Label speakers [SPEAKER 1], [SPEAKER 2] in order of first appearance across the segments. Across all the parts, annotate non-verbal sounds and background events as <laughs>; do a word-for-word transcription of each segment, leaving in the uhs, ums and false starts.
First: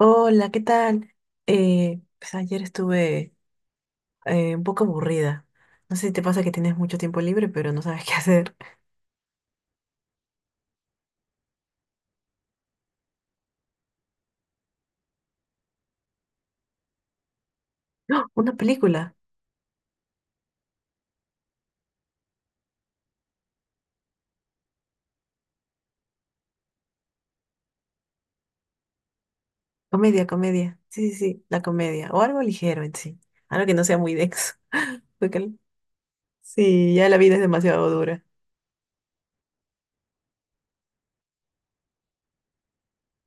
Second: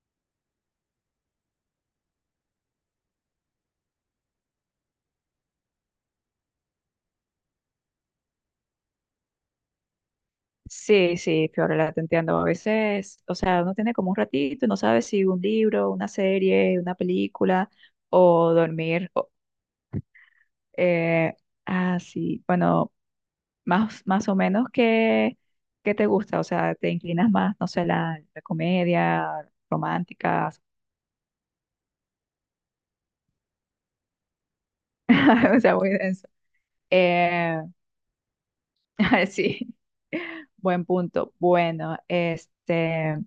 [SPEAKER 1] Hola, ¿qué tal? Eh, pues ayer estuve eh, un poco aburrida. No sé si te pasa que tienes mucho tiempo libre, pero no sabes <laughs> qué hacer.
[SPEAKER 2] Sí, sí, Fiorella, te entiendo. A veces, o sea, uno tiene como un ratito y no sabe si un libro, una serie, una película
[SPEAKER 1] ¡Ah! Una
[SPEAKER 2] o dormir.
[SPEAKER 1] película.
[SPEAKER 2] o- eh, ah, sí, bueno, más, más o menos que, que te gusta, o sea, te inclinas más, no sé, la, la comedia
[SPEAKER 1] Comedia,
[SPEAKER 2] romántica.
[SPEAKER 1] comedia. Sí, sí, sí, la comedia. O algo ligero en sí. Algo que no sea muy denso. <laughs> Porque
[SPEAKER 2] <laughs> O sea, muy denso.
[SPEAKER 1] sí, ya la vida es
[SPEAKER 2] Eh,
[SPEAKER 1] demasiado dura.
[SPEAKER 2] <laughs> sí. Buen punto. Bueno, este,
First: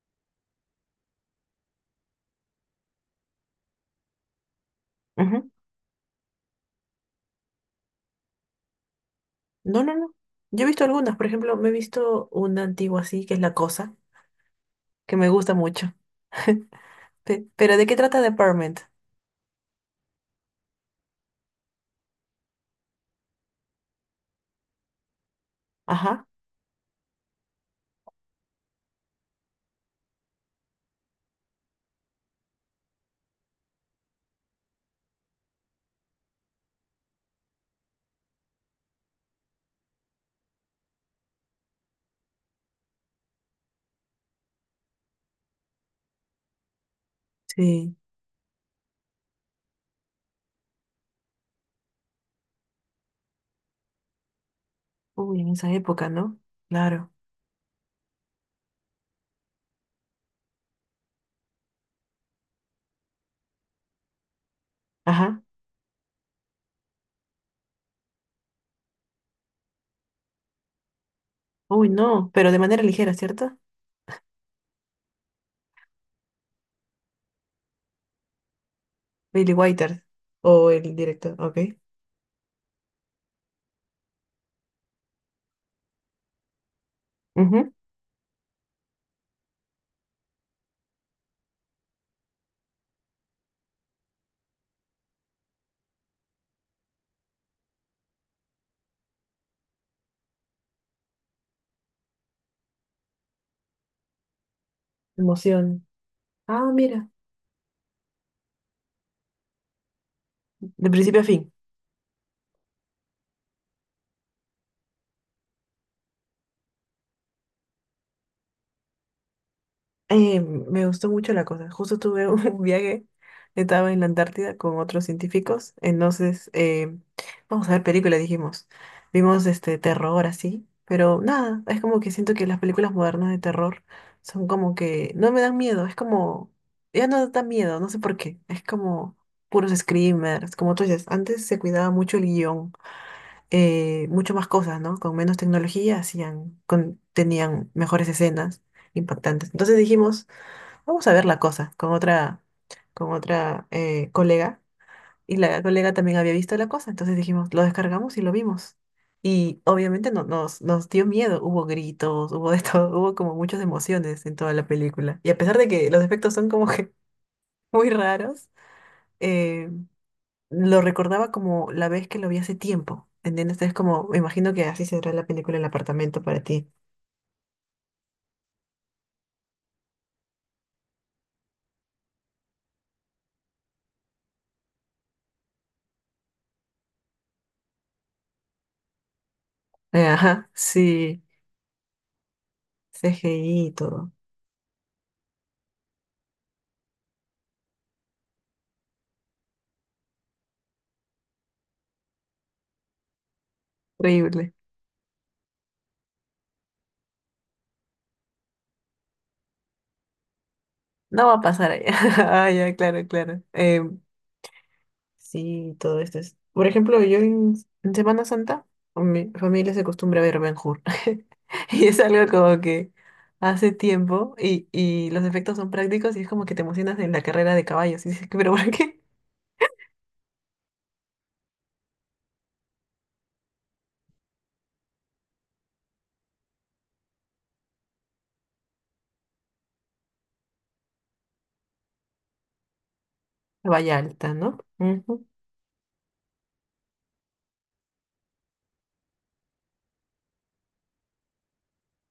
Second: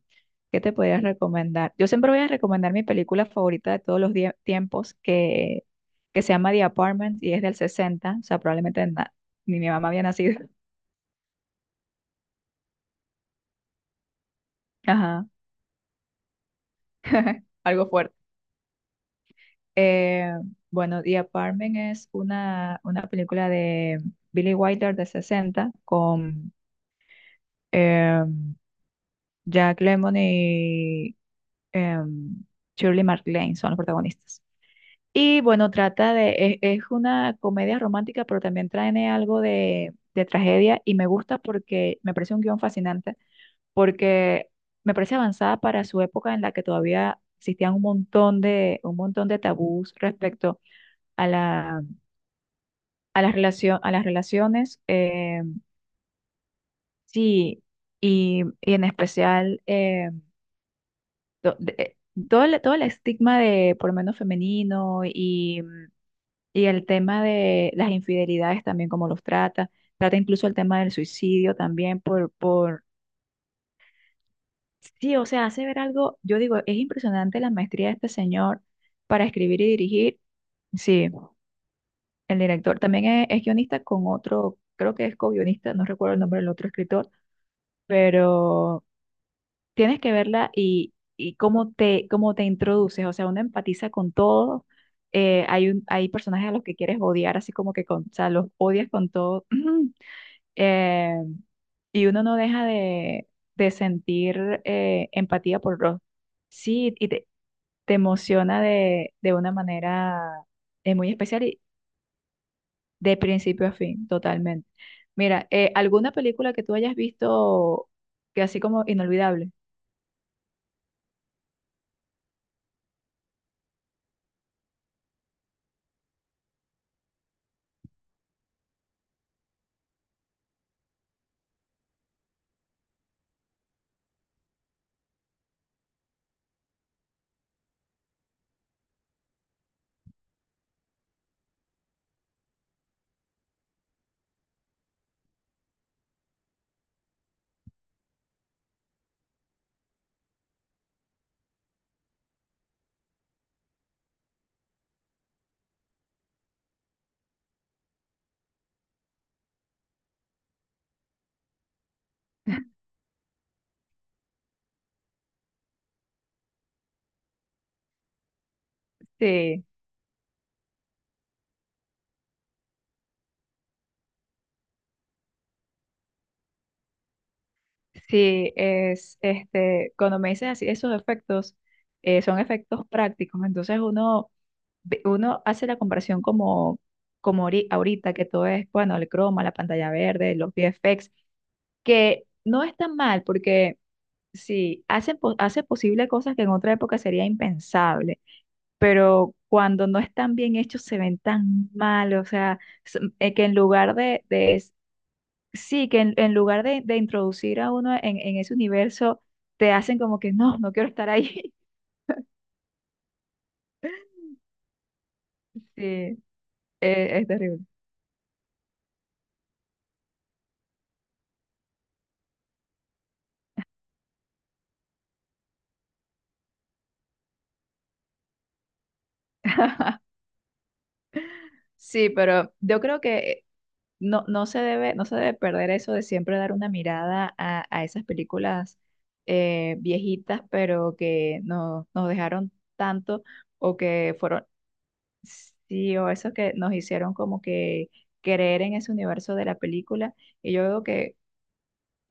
[SPEAKER 2] ¿qué te podría recomendar? Yo siempre voy a recomendar mi película favorita de todos los die- tiempos,
[SPEAKER 1] Ujú.
[SPEAKER 2] que, que se llama The Apartment y es del sesenta, o sea, probablemente na- ni mi
[SPEAKER 1] No,
[SPEAKER 2] mamá
[SPEAKER 1] no,
[SPEAKER 2] había
[SPEAKER 1] no.
[SPEAKER 2] nacido.
[SPEAKER 1] Yo he visto algunas. Por ejemplo, me he visto una antigua así, que es La Cosa,
[SPEAKER 2] <laughs>
[SPEAKER 1] que
[SPEAKER 2] Ajá,
[SPEAKER 1] me gusta mucho. <laughs> Pe- Pero ¿de
[SPEAKER 2] algo
[SPEAKER 1] qué
[SPEAKER 2] fuerte.
[SPEAKER 1] trata Department?
[SPEAKER 2] Eh, bueno, The Apartment es una, una película de Billy Wilder de sesenta
[SPEAKER 1] Ajá.
[SPEAKER 2] con em, Jack Lemmon y em, Shirley MacLaine, son los protagonistas. Y bueno, trata de, es, es una comedia romántica, pero también trae algo de, de tragedia y me gusta porque me parece un guión fascinante, porque me parece avanzada para su época en la que todavía existían un
[SPEAKER 1] Sí.
[SPEAKER 2] montón de, un montón de tabús respecto a la, a las relación, a las relaciones.
[SPEAKER 1] Uy,
[SPEAKER 2] Eh,
[SPEAKER 1] en esa época, ¿no? Claro.
[SPEAKER 2] sí, y, y en especial eh, to- de- eh, todo el, todo el estigma de por lo menos femenino.
[SPEAKER 1] Ajá.
[SPEAKER 2] y Y el tema de las infidelidades también, cómo los trata. Trata incluso el tema del suicidio
[SPEAKER 1] Uy,
[SPEAKER 2] también
[SPEAKER 1] no,
[SPEAKER 2] por,
[SPEAKER 1] pero de manera
[SPEAKER 2] por...
[SPEAKER 1] ligera, ¿cierto?
[SPEAKER 2] Sí, o sea, hace ver algo, yo digo, es impresionante la maestría de este señor para
[SPEAKER 1] Billy
[SPEAKER 2] escribir y
[SPEAKER 1] Wilder
[SPEAKER 2] dirigir.
[SPEAKER 1] o el
[SPEAKER 2] Sí,
[SPEAKER 1] director, ok.
[SPEAKER 2] el director también es, es guionista con otro, creo que es co-guionista, no recuerdo el nombre del otro escritor,
[SPEAKER 1] Ujú.
[SPEAKER 2] pero tienes que verla y, y cómo te, cómo te introduces, o sea, uno empatiza con todo. Eh, hay, un, hay personajes a los que quieres odiar, así como que con, o sea, los odias con todo. <clears throat> eh, y uno no deja de, de sentir eh, empatía por
[SPEAKER 1] Emoción.
[SPEAKER 2] Ross.
[SPEAKER 1] Ah,
[SPEAKER 2] Sí, y
[SPEAKER 1] mira,
[SPEAKER 2] te, te emociona de, de una manera
[SPEAKER 1] de
[SPEAKER 2] eh, muy
[SPEAKER 1] principio a
[SPEAKER 2] especial
[SPEAKER 1] fin.
[SPEAKER 2] y de principio a fin, totalmente. Mira, eh, ¿alguna película que tú hayas visto que así como inolvidable?
[SPEAKER 1] Eh, me gustó mucho la cosa. Justo tuve un <laughs> viaje, estaba en la Antártida con otros científicos, entonces eh, vamos a ver películas, dijimos. Vimos este terror así, pero nada, es como que siento que las películas modernas de terror son como que no me dan miedo, es como, ya no da miedo, no sé por qué, es como puros screamers, como tú dices, antes se cuidaba mucho el guión, eh, mucho más cosas, ¿no? Con menos tecnología hacían, con- tenían mejores escenas impactantes. Entonces dijimos... Vamos a ver la cosa con otra, con otra eh, colega. Y la colega también había visto la cosa. Entonces dijimos, lo descargamos y lo vimos. Y obviamente no, nos, nos dio miedo. Hubo gritos, hubo de <laughs> todo, hubo como muchas emociones en toda la película. Y a pesar de que los efectos son como que <laughs> muy raros,
[SPEAKER 2] Sí,
[SPEAKER 1] eh, lo recordaba como la vez que lo vi hace tiempo. ¿Entiendes? Es como, me imagino que así será la película El apartamento para ti.
[SPEAKER 2] sí, es este, cuando me dices así, esos efectos eh, son efectos prácticos, entonces uno ve- uno hace la comparación como, como ahori- ahorita, que todo es, bueno, el croma, la pantalla
[SPEAKER 1] Eh,
[SPEAKER 2] verde,
[SPEAKER 1] ajá,
[SPEAKER 2] los V F X,
[SPEAKER 1] sí,
[SPEAKER 2] que no es tan mal,
[SPEAKER 1] C G I y
[SPEAKER 2] porque
[SPEAKER 1] todo.
[SPEAKER 2] sí, hacen, po- hace posible cosas que en otra época sería impensable, pero cuando no están bien hechos se ven tan mal, o sea, s- eh, que en lugar de,
[SPEAKER 1] Horrible.
[SPEAKER 2] de es- sí, que en, en lugar de, de introducir a uno en, en ese universo, te hacen como que no, no quiero estar
[SPEAKER 1] No va a
[SPEAKER 2] ahí.
[SPEAKER 1] pasar allá. <laughs> Ah, ya, claro, claro. Em,
[SPEAKER 2] <laughs>
[SPEAKER 1] sí,
[SPEAKER 2] Sí,
[SPEAKER 1] todo
[SPEAKER 2] eh,
[SPEAKER 1] esto es. Por ejemplo, yo
[SPEAKER 2] es
[SPEAKER 1] en,
[SPEAKER 2] terrible.
[SPEAKER 1] en Semana Santa, con mi familia se acostumbra a ver Ben Hur. <laughs> Y es algo como que hace tiempo y, y los efectos son prácticos y es como que te emocionas en la carrera de caballos. Y dices, pero ¿por qué?
[SPEAKER 2] Sí, pero yo creo que no, no se debe, no se debe perder eso de siempre dar una mirada a, a esas películas eh, viejitas, pero que no- nos dejaron tanto o
[SPEAKER 1] Vaya
[SPEAKER 2] que
[SPEAKER 1] alta,
[SPEAKER 2] fueron,
[SPEAKER 1] ¿no? Ujú.
[SPEAKER 2] sí, o eso que nos hicieron como que creer en ese universo de la película. Y yo veo que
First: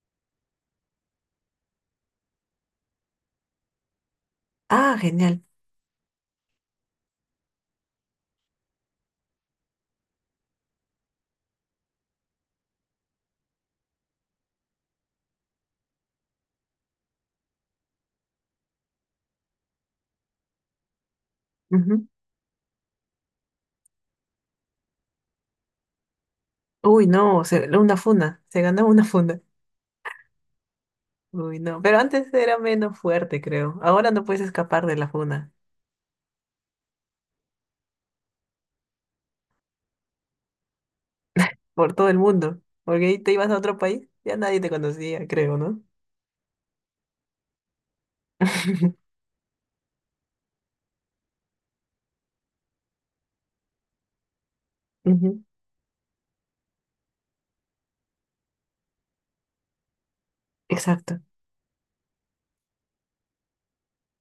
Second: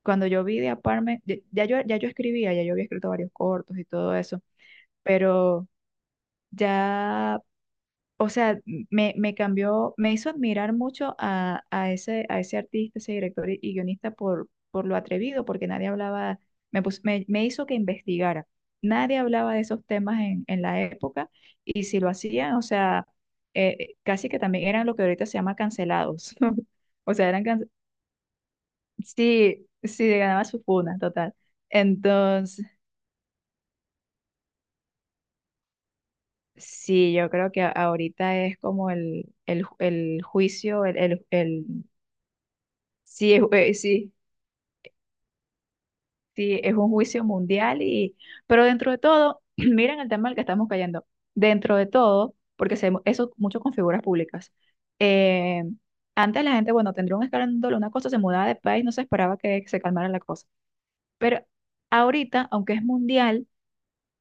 [SPEAKER 2] cuando yo vi de Apartment, ya, ya yo, ya yo escribía, ya yo había escrito varios cortos y todo eso,
[SPEAKER 1] Ah, genial.
[SPEAKER 2] pero ya, o sea, me, me cambió, me hizo admirar mucho a, a ese, a ese artista, ese director y, y guionista por, por lo atrevido, porque nadie hablaba, me, pus- me, me hizo que investigara. Nadie hablaba de esos temas en, en la época y si
[SPEAKER 1] Ujú.
[SPEAKER 2] lo hacían, o sea, eh, casi que también eran lo que ahorita se llama cancelados. <laughs>
[SPEAKER 1] Uy,
[SPEAKER 2] O sea, eran,
[SPEAKER 1] no,
[SPEAKER 2] cance-
[SPEAKER 1] se- una funda. Se ganó una funda.
[SPEAKER 2] sí, sí, ganaba su funa, total.
[SPEAKER 1] Uy, no. Pero antes era
[SPEAKER 2] Entonces,
[SPEAKER 1] menos fuerte, creo. Ahora no puedes escapar de la funda.
[SPEAKER 2] sí, yo creo que a- ahorita es como el, el, ju- el juicio, el, el, el...
[SPEAKER 1] Por todo el mundo, porque te
[SPEAKER 2] Sí, es,
[SPEAKER 1] ibas a
[SPEAKER 2] eh,
[SPEAKER 1] otro país,
[SPEAKER 2] sí,
[SPEAKER 1] ya nadie te conocía, creo, ¿no?
[SPEAKER 2] sí, es un juicio mundial y, pero dentro de
[SPEAKER 1] <laughs>
[SPEAKER 2] todo, <clears throat> miren el tema al que estamos cayendo. Dentro de todo, porque se, eso mucho con figuras públicas.
[SPEAKER 1] Ujú,
[SPEAKER 2] eh, Antes la gente, bueno, tendría un escándalo, una cosa, se mudaba de país, no se esperaba que se calmara la cosa.
[SPEAKER 1] exacto.
[SPEAKER 2] Pero ahorita, aunque es mundial,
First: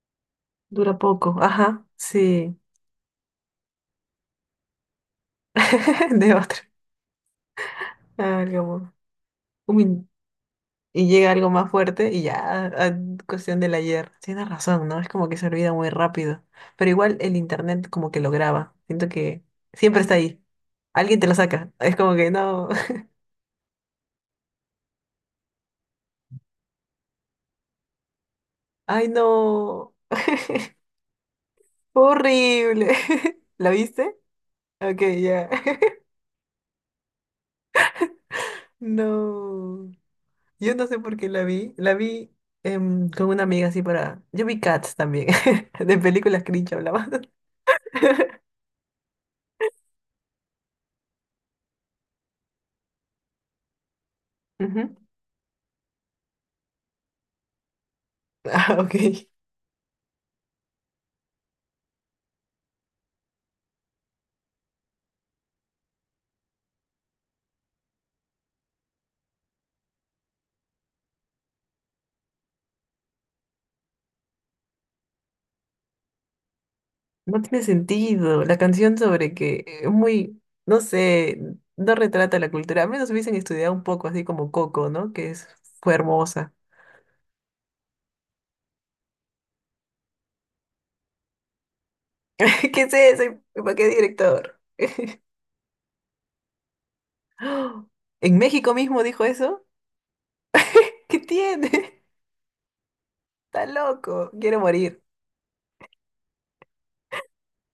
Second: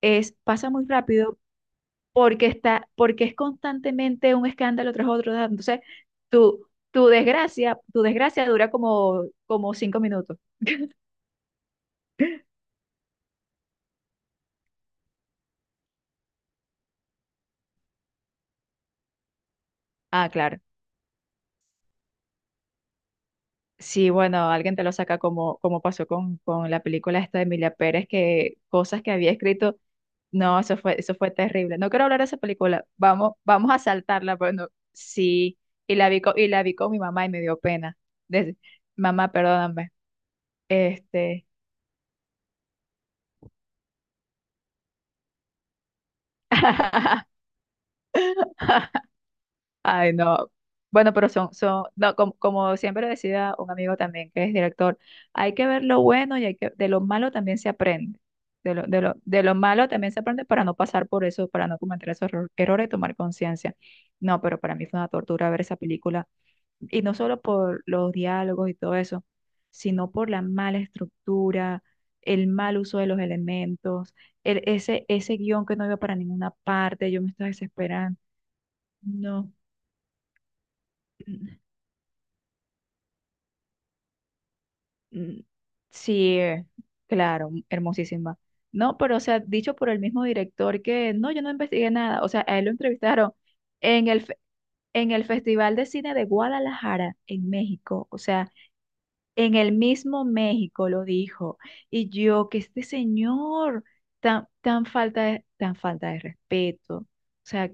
[SPEAKER 2] es, pasa muy
[SPEAKER 1] Dura poco.
[SPEAKER 2] rápido
[SPEAKER 1] Ajá,
[SPEAKER 2] porque
[SPEAKER 1] sí.
[SPEAKER 2] está, porque es constantemente un escándalo tras otro. Tras otro. Entonces,
[SPEAKER 1] <laughs> De otro.
[SPEAKER 2] tu, tu desgracia, tu desgracia dura
[SPEAKER 1] Algo.
[SPEAKER 2] como, como
[SPEAKER 1] un
[SPEAKER 2] cinco
[SPEAKER 1] min-
[SPEAKER 2] minutos.
[SPEAKER 1] y llega algo más fuerte y ya, ah, cuestión del ayer. Tienes razón, ¿no? Es como que se olvida muy rápido. Pero igual el internet como que lo graba. Siento que siempre está
[SPEAKER 2] Ah,
[SPEAKER 1] ahí.
[SPEAKER 2] claro.
[SPEAKER 1] Alguien te lo saca. Es como que no.
[SPEAKER 2] Sí, bueno, alguien te lo saca como, como pasó con, con la película esta de Emilia Pérez, que
[SPEAKER 1] <laughs>
[SPEAKER 2] cosas
[SPEAKER 1] Ay,
[SPEAKER 2] que había escrito,
[SPEAKER 1] no.
[SPEAKER 2] no, eso
[SPEAKER 1] <laughs>
[SPEAKER 2] fue, eso fue terrible. No quiero hablar de esa película,
[SPEAKER 1] Horrible.
[SPEAKER 2] vamos,
[SPEAKER 1] <laughs> ¿La
[SPEAKER 2] vamos a
[SPEAKER 1] viste?
[SPEAKER 2] saltarla, pero no,
[SPEAKER 1] Ok, ya.
[SPEAKER 2] sí, y
[SPEAKER 1] <laughs>
[SPEAKER 2] la vi con, y la vi con mi mamá y me dio pena. Des- Mamá,
[SPEAKER 1] No.
[SPEAKER 2] perdóname.
[SPEAKER 1] Yo no sé por qué la
[SPEAKER 2] Este,
[SPEAKER 1] vi. La vi em, con una amiga así para. Yo vi Cats también. <laughs> De películas cringe hablaba.
[SPEAKER 2] <laughs>
[SPEAKER 1] <laughs>
[SPEAKER 2] ay, no. Bueno, pero son, son, no, como, como siempre decía un amigo también que es
[SPEAKER 1] Ujú.
[SPEAKER 2] director, hay que ver lo bueno y hay que, de lo malo también se aprende. De
[SPEAKER 1] Ah,
[SPEAKER 2] lo,
[SPEAKER 1] ok.
[SPEAKER 2] de lo, de lo malo también se aprende para no pasar por eso, para no cometer esos erro- errores y tomar conciencia. No, pero para mí fue una tortura ver esa película. Y no solo por los diálogos y todo eso, sino por la mala estructura, el mal uso de los elementos, el, ese, ese guión que no iba para ninguna parte, yo me
[SPEAKER 1] No
[SPEAKER 2] estaba
[SPEAKER 1] tiene
[SPEAKER 2] desesperando.
[SPEAKER 1] sentido. La canción sobre
[SPEAKER 2] No.
[SPEAKER 1] que es muy, no sé, no retrata la cultura. A menos hubiesen estudiado un poco, así como Coco, ¿no? Que
[SPEAKER 2] Mm,
[SPEAKER 1] es, fue
[SPEAKER 2] sí,
[SPEAKER 1] hermosa.
[SPEAKER 2] eh, claro, m- hermosísima. No, pero o sea, dicho por el mismo director que no, yo no investigué nada. O sea, a él lo
[SPEAKER 1] <laughs> ¿Qué es eso?
[SPEAKER 2] entrevistaron
[SPEAKER 1] ¿Para qué
[SPEAKER 2] en el, fe-
[SPEAKER 1] director? <gasps>
[SPEAKER 2] en el Festival de Cine de Guadalajara, en
[SPEAKER 1] ¡Ah!
[SPEAKER 2] México. O
[SPEAKER 1] ¿En
[SPEAKER 2] sea,
[SPEAKER 1] México mismo dijo
[SPEAKER 2] en
[SPEAKER 1] eso?
[SPEAKER 2] el mismo México lo
[SPEAKER 1] <laughs> ¿Qué
[SPEAKER 2] dijo.
[SPEAKER 1] tiene? <laughs>
[SPEAKER 2] Y yo, que este
[SPEAKER 1] Está
[SPEAKER 2] señor,
[SPEAKER 1] loco.
[SPEAKER 2] tan,
[SPEAKER 1] Quiero
[SPEAKER 2] tan
[SPEAKER 1] morir.
[SPEAKER 2] falta de, tan falta de respeto. O sea,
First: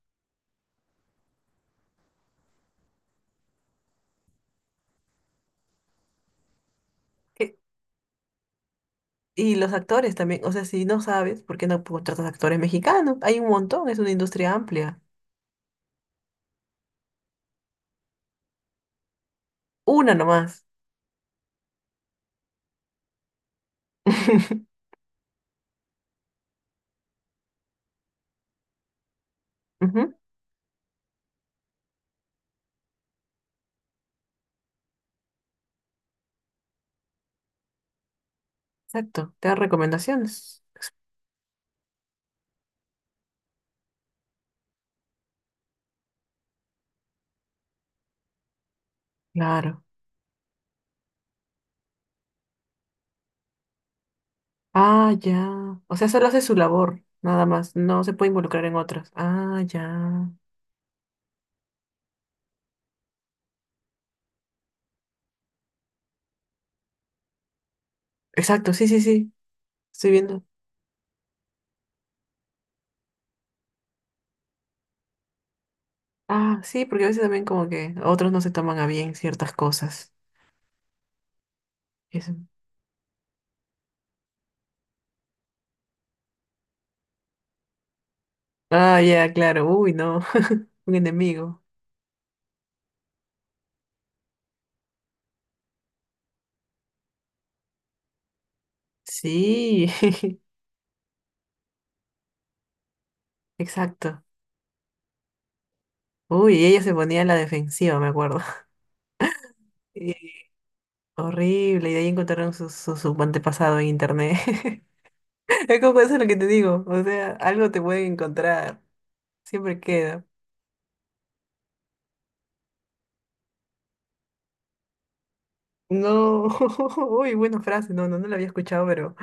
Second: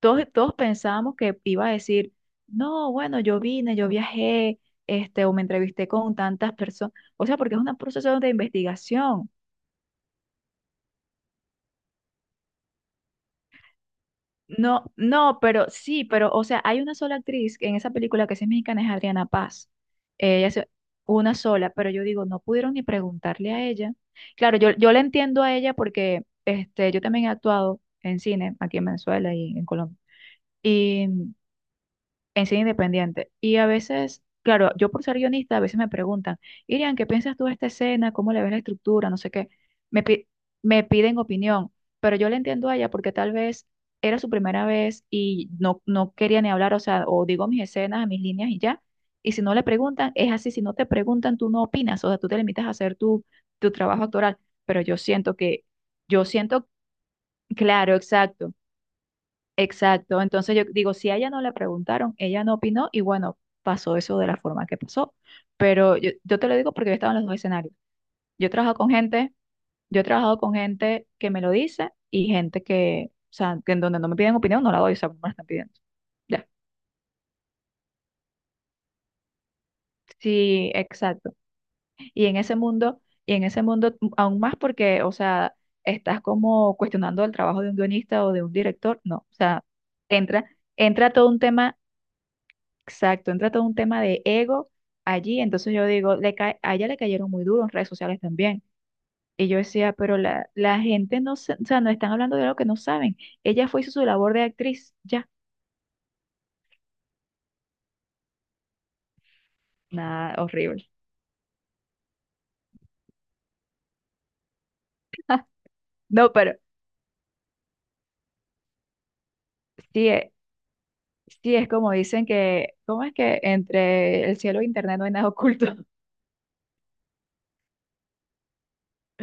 [SPEAKER 2] todos, todos pensábamos que iba a decir, no, bueno, yo vine, yo viajé, este, o me entrevisté con tantas personas, o sea, porque es un proceso de investigación.
[SPEAKER 1] Y los actores también, o sea, si no sabes, ¿por qué no contratas actores mexicanos? Hay un montón, es una industria
[SPEAKER 2] No,
[SPEAKER 1] amplia.
[SPEAKER 2] no, pero sí, pero, o sea, hay una sola actriz en esa película que sí es mexicana, es Adriana Paz.
[SPEAKER 1] Una
[SPEAKER 2] Ella es
[SPEAKER 1] nomás.
[SPEAKER 2] una sola, pero yo digo, no pudieron ni preguntarle a ella. Claro, yo,
[SPEAKER 1] <laughs>
[SPEAKER 2] yo la entiendo a ella porque este, yo también he actuado en cine aquí en Venezuela y en Colombia.
[SPEAKER 1] Ujú,
[SPEAKER 2] Y en cine independiente. Y a veces, claro, yo por ser guionista, a veces me preguntan, Irian, ¿qué piensas tú de esta escena? ¿Cómo le ves la estructura? No sé
[SPEAKER 1] exacto, te
[SPEAKER 2] qué.
[SPEAKER 1] dan
[SPEAKER 2] Me, pi-
[SPEAKER 1] recomendaciones.
[SPEAKER 2] Me piden opinión, pero yo le entiendo a ella porque tal vez era su primera vez y no, no quería ni hablar, o sea, o digo mis escenas, mis líneas y ya. Y si no le
[SPEAKER 1] Claro.
[SPEAKER 2] preguntan, es así, si no te preguntan, tú no opinas, o sea, tú te limitas a hacer tu, tu trabajo actoral. Pero yo
[SPEAKER 1] Ah,
[SPEAKER 2] siento que,
[SPEAKER 1] ya. O sea,
[SPEAKER 2] yo
[SPEAKER 1] solo hace su
[SPEAKER 2] siento,
[SPEAKER 1] labor, nada más.
[SPEAKER 2] claro,
[SPEAKER 1] No se puede
[SPEAKER 2] exacto.
[SPEAKER 1] involucrar en otras. Ah,
[SPEAKER 2] Exacto,
[SPEAKER 1] ya.
[SPEAKER 2] entonces yo digo, si a ella no le preguntaron, ella no opinó y bueno, pasó eso de la forma que pasó. Pero yo, yo te lo digo porque yo he estado en los dos escenarios. Yo he
[SPEAKER 1] Exacto,
[SPEAKER 2] trabajado
[SPEAKER 1] sí,
[SPEAKER 2] con
[SPEAKER 1] sí, sí.
[SPEAKER 2] gente, yo he
[SPEAKER 1] Estoy
[SPEAKER 2] trabajado
[SPEAKER 1] viendo.
[SPEAKER 2] con gente que me lo dice y gente que, o sea, que en donde no me piden opinión, no la doy, o sea, no me la están pidiendo. Ya.
[SPEAKER 1] Ah, sí, porque a veces también como que otros no se toman a bien ciertas cosas.
[SPEAKER 2] Sí, exacto. Y
[SPEAKER 1] Eso.
[SPEAKER 2] en ese mundo, y en ese mundo m- aún más porque, o sea, estás como cuestionando el trabajo de un guionista o de un director,
[SPEAKER 1] Ah,
[SPEAKER 2] no,
[SPEAKER 1] ya,
[SPEAKER 2] o sea,
[SPEAKER 1] claro. Uy, no.
[SPEAKER 2] entra,
[SPEAKER 1] <laughs> Un
[SPEAKER 2] entra todo un
[SPEAKER 1] enemigo.
[SPEAKER 2] tema. Exacto, entra todo un tema de ego allí, entonces yo digo, le cae- a ella le cayeron muy duro en redes sociales también. Y yo
[SPEAKER 1] Sí,
[SPEAKER 2] decía, pero la, la gente no, se- o sea, no están hablando de algo que no saben.
[SPEAKER 1] <laughs>
[SPEAKER 2] Ella fue, hizo su
[SPEAKER 1] exacto.
[SPEAKER 2] labor de actriz, ya,
[SPEAKER 1] Uy, y ella se ponía a la defensiva, me acuerdo. <laughs> Y-
[SPEAKER 2] nada, horrible.
[SPEAKER 1] horrible, y de ahí encontraron su, su, su antepasado en internet. <laughs> Es como eso es lo
[SPEAKER 2] No,
[SPEAKER 1] que te
[SPEAKER 2] pero
[SPEAKER 1] digo, o sea, algo te pueden encontrar, siempre
[SPEAKER 2] sí,
[SPEAKER 1] queda.
[SPEAKER 2] es- sí es como dicen que, ¿cómo es que entre el cielo e internet no hay nada oculto? <laughs>
[SPEAKER 1] No, <laughs> uy, buena frase, no, no, no la había escuchado, pero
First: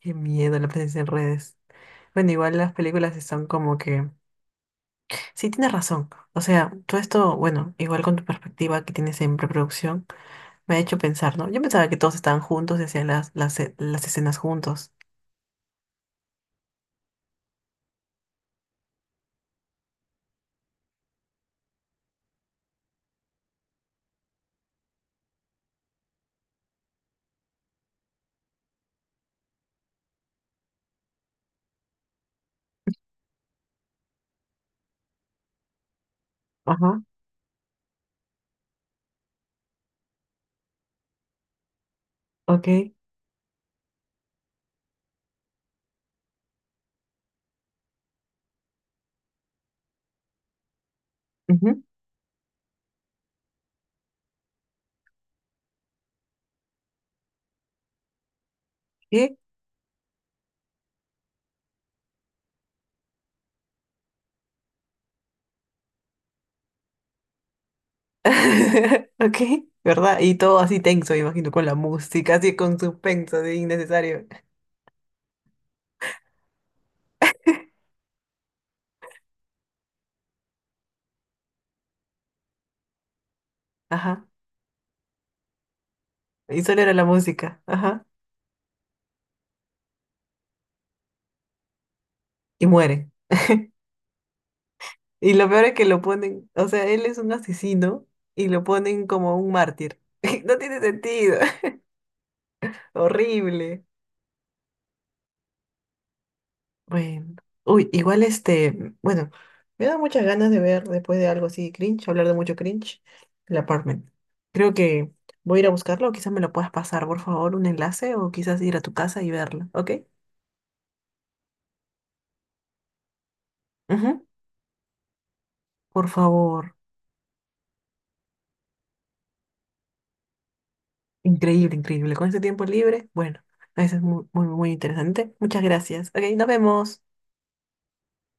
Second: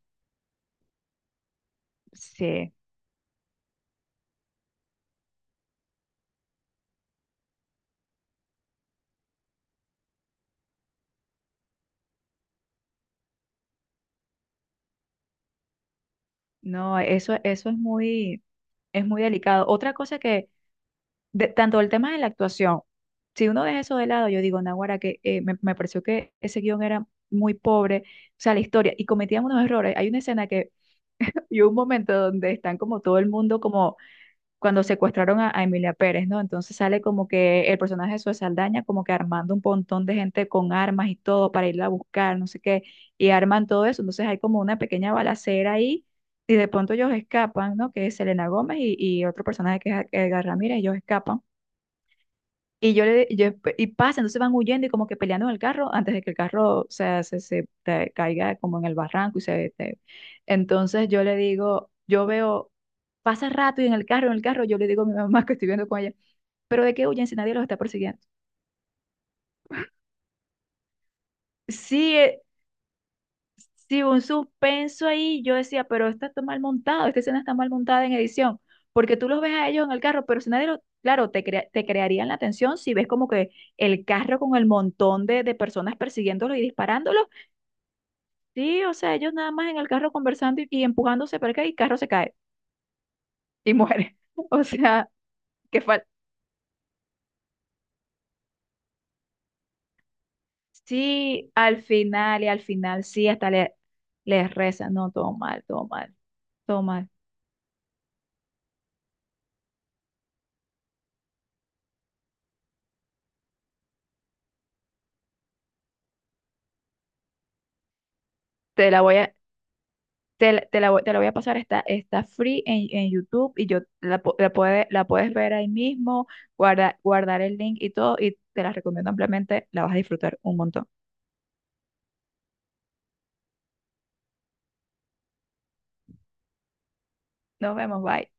[SPEAKER 1] qué miedo la presencia en redes. Bueno, igual
[SPEAKER 2] Sí,
[SPEAKER 1] las películas están como que, sí, tienes razón, o sea, todo esto, bueno, igual con tu perspectiva que tienes en preproducción, me ha hecho pensar, ¿no? Yo pensaba que todos estaban juntos y hacían las, las, las escenas juntos.
[SPEAKER 2] no, eso, eso es muy, es muy delicado. Otra cosa que de- tanto el tema de la actuación, si uno deja eso de lado, yo digo, Naguará, que eh, me, me pareció que ese guión era muy pobre, o sea, la historia, y cometían unos errores. Hay una escena que, <laughs> y un momento donde están como todo el mundo, como cuando secuestraron a, a Emilia Pérez, ¿no? Entonces sale
[SPEAKER 1] Ajá,
[SPEAKER 2] como que el personaje de Zoe Saldaña, como que armando un montón de gente con armas y todo para irla a buscar, no sé
[SPEAKER 1] ok.
[SPEAKER 2] qué, y arman todo eso. Entonces hay como una pequeña balacera ahí. Y de pronto ellos escapan, ¿no? Que es Selena Gómez y, y otro personaje que es Edgar Ramírez, ellos escapan.
[SPEAKER 1] Ujú.
[SPEAKER 2] Y yo le, y yo, y pasa, entonces van huyendo y como que peleando en el carro antes de que el carro, o sea, se, se te caiga como en el
[SPEAKER 1] ¿Qué?
[SPEAKER 2] barranco y se... te- entonces yo le digo, yo veo, pasa rato y en el carro, en el carro, yo le digo a mi mamá <laughs> que estoy viendo con ella, pero ¿de qué huyen si nadie los está persiguiendo?
[SPEAKER 1] <laughs> Ok, ¿verdad? Y todo así tenso, me imagino, con la
[SPEAKER 2] Sí,
[SPEAKER 1] música,
[SPEAKER 2] eh,
[SPEAKER 1] así con suspenso, así
[SPEAKER 2] sí, un
[SPEAKER 1] innecesario.
[SPEAKER 2] suspenso ahí, yo decía, pero esto está mal montado, esta escena está mal montada en edición, porque tú los ves a ellos en el carro, pero si nadie lo, claro, te, crea- te crearían la atención si ves como que el
[SPEAKER 1] Ajá.
[SPEAKER 2] carro con el montón de, de personas persiguiéndolo
[SPEAKER 1] Y
[SPEAKER 2] y
[SPEAKER 1] solo era la
[SPEAKER 2] disparándolo.
[SPEAKER 1] música. Ajá.
[SPEAKER 2] Sí, o sea, ellos nada más en el carro conversando y, y empujándose para acá y el carro se cae
[SPEAKER 1] Y muere.
[SPEAKER 2] y muere. <laughs> O sea,
[SPEAKER 1] Y lo peor es
[SPEAKER 2] que
[SPEAKER 1] que lo
[SPEAKER 2] fal
[SPEAKER 1] ponen, o sea, él es un asesino y lo ponen como un mártir. <laughs> No tiene sentido.
[SPEAKER 2] sí,
[SPEAKER 1] <laughs>
[SPEAKER 2] al final y al final, sí, hasta le,
[SPEAKER 1] Horrible.
[SPEAKER 2] les rezan, no, todo mal, todo mal, todo mal.
[SPEAKER 1] Bueno, uy, igual este, bueno, me da muchas ganas de ver después de algo así cringe, hablar de mucho cringe, el apartment. Creo que voy a ir a buscarlo, o quizás me lo puedas pasar, por favor, un enlace, o quizás ir a
[SPEAKER 2] Te
[SPEAKER 1] tu
[SPEAKER 2] la voy
[SPEAKER 1] casa y
[SPEAKER 2] a,
[SPEAKER 1] verlo, ¿ok?
[SPEAKER 2] Te, la- te la, voy- Te la voy a pasar, está, está free en, en YouTube y yo la,
[SPEAKER 1] Ujú,
[SPEAKER 2] pu- la, puede- la puedes ver ahí
[SPEAKER 1] por
[SPEAKER 2] mismo,
[SPEAKER 1] favor,
[SPEAKER 2] guarda- guardar el link y todo, y te la recomiendo ampliamente, la vas a disfrutar un montón.
[SPEAKER 1] increíble, increíble. Con este tiempo libre, bueno, eso es muy, muy, muy interesante. Muchas gracias. Ok, nos vemos.
[SPEAKER 2] Nos vemos, bye.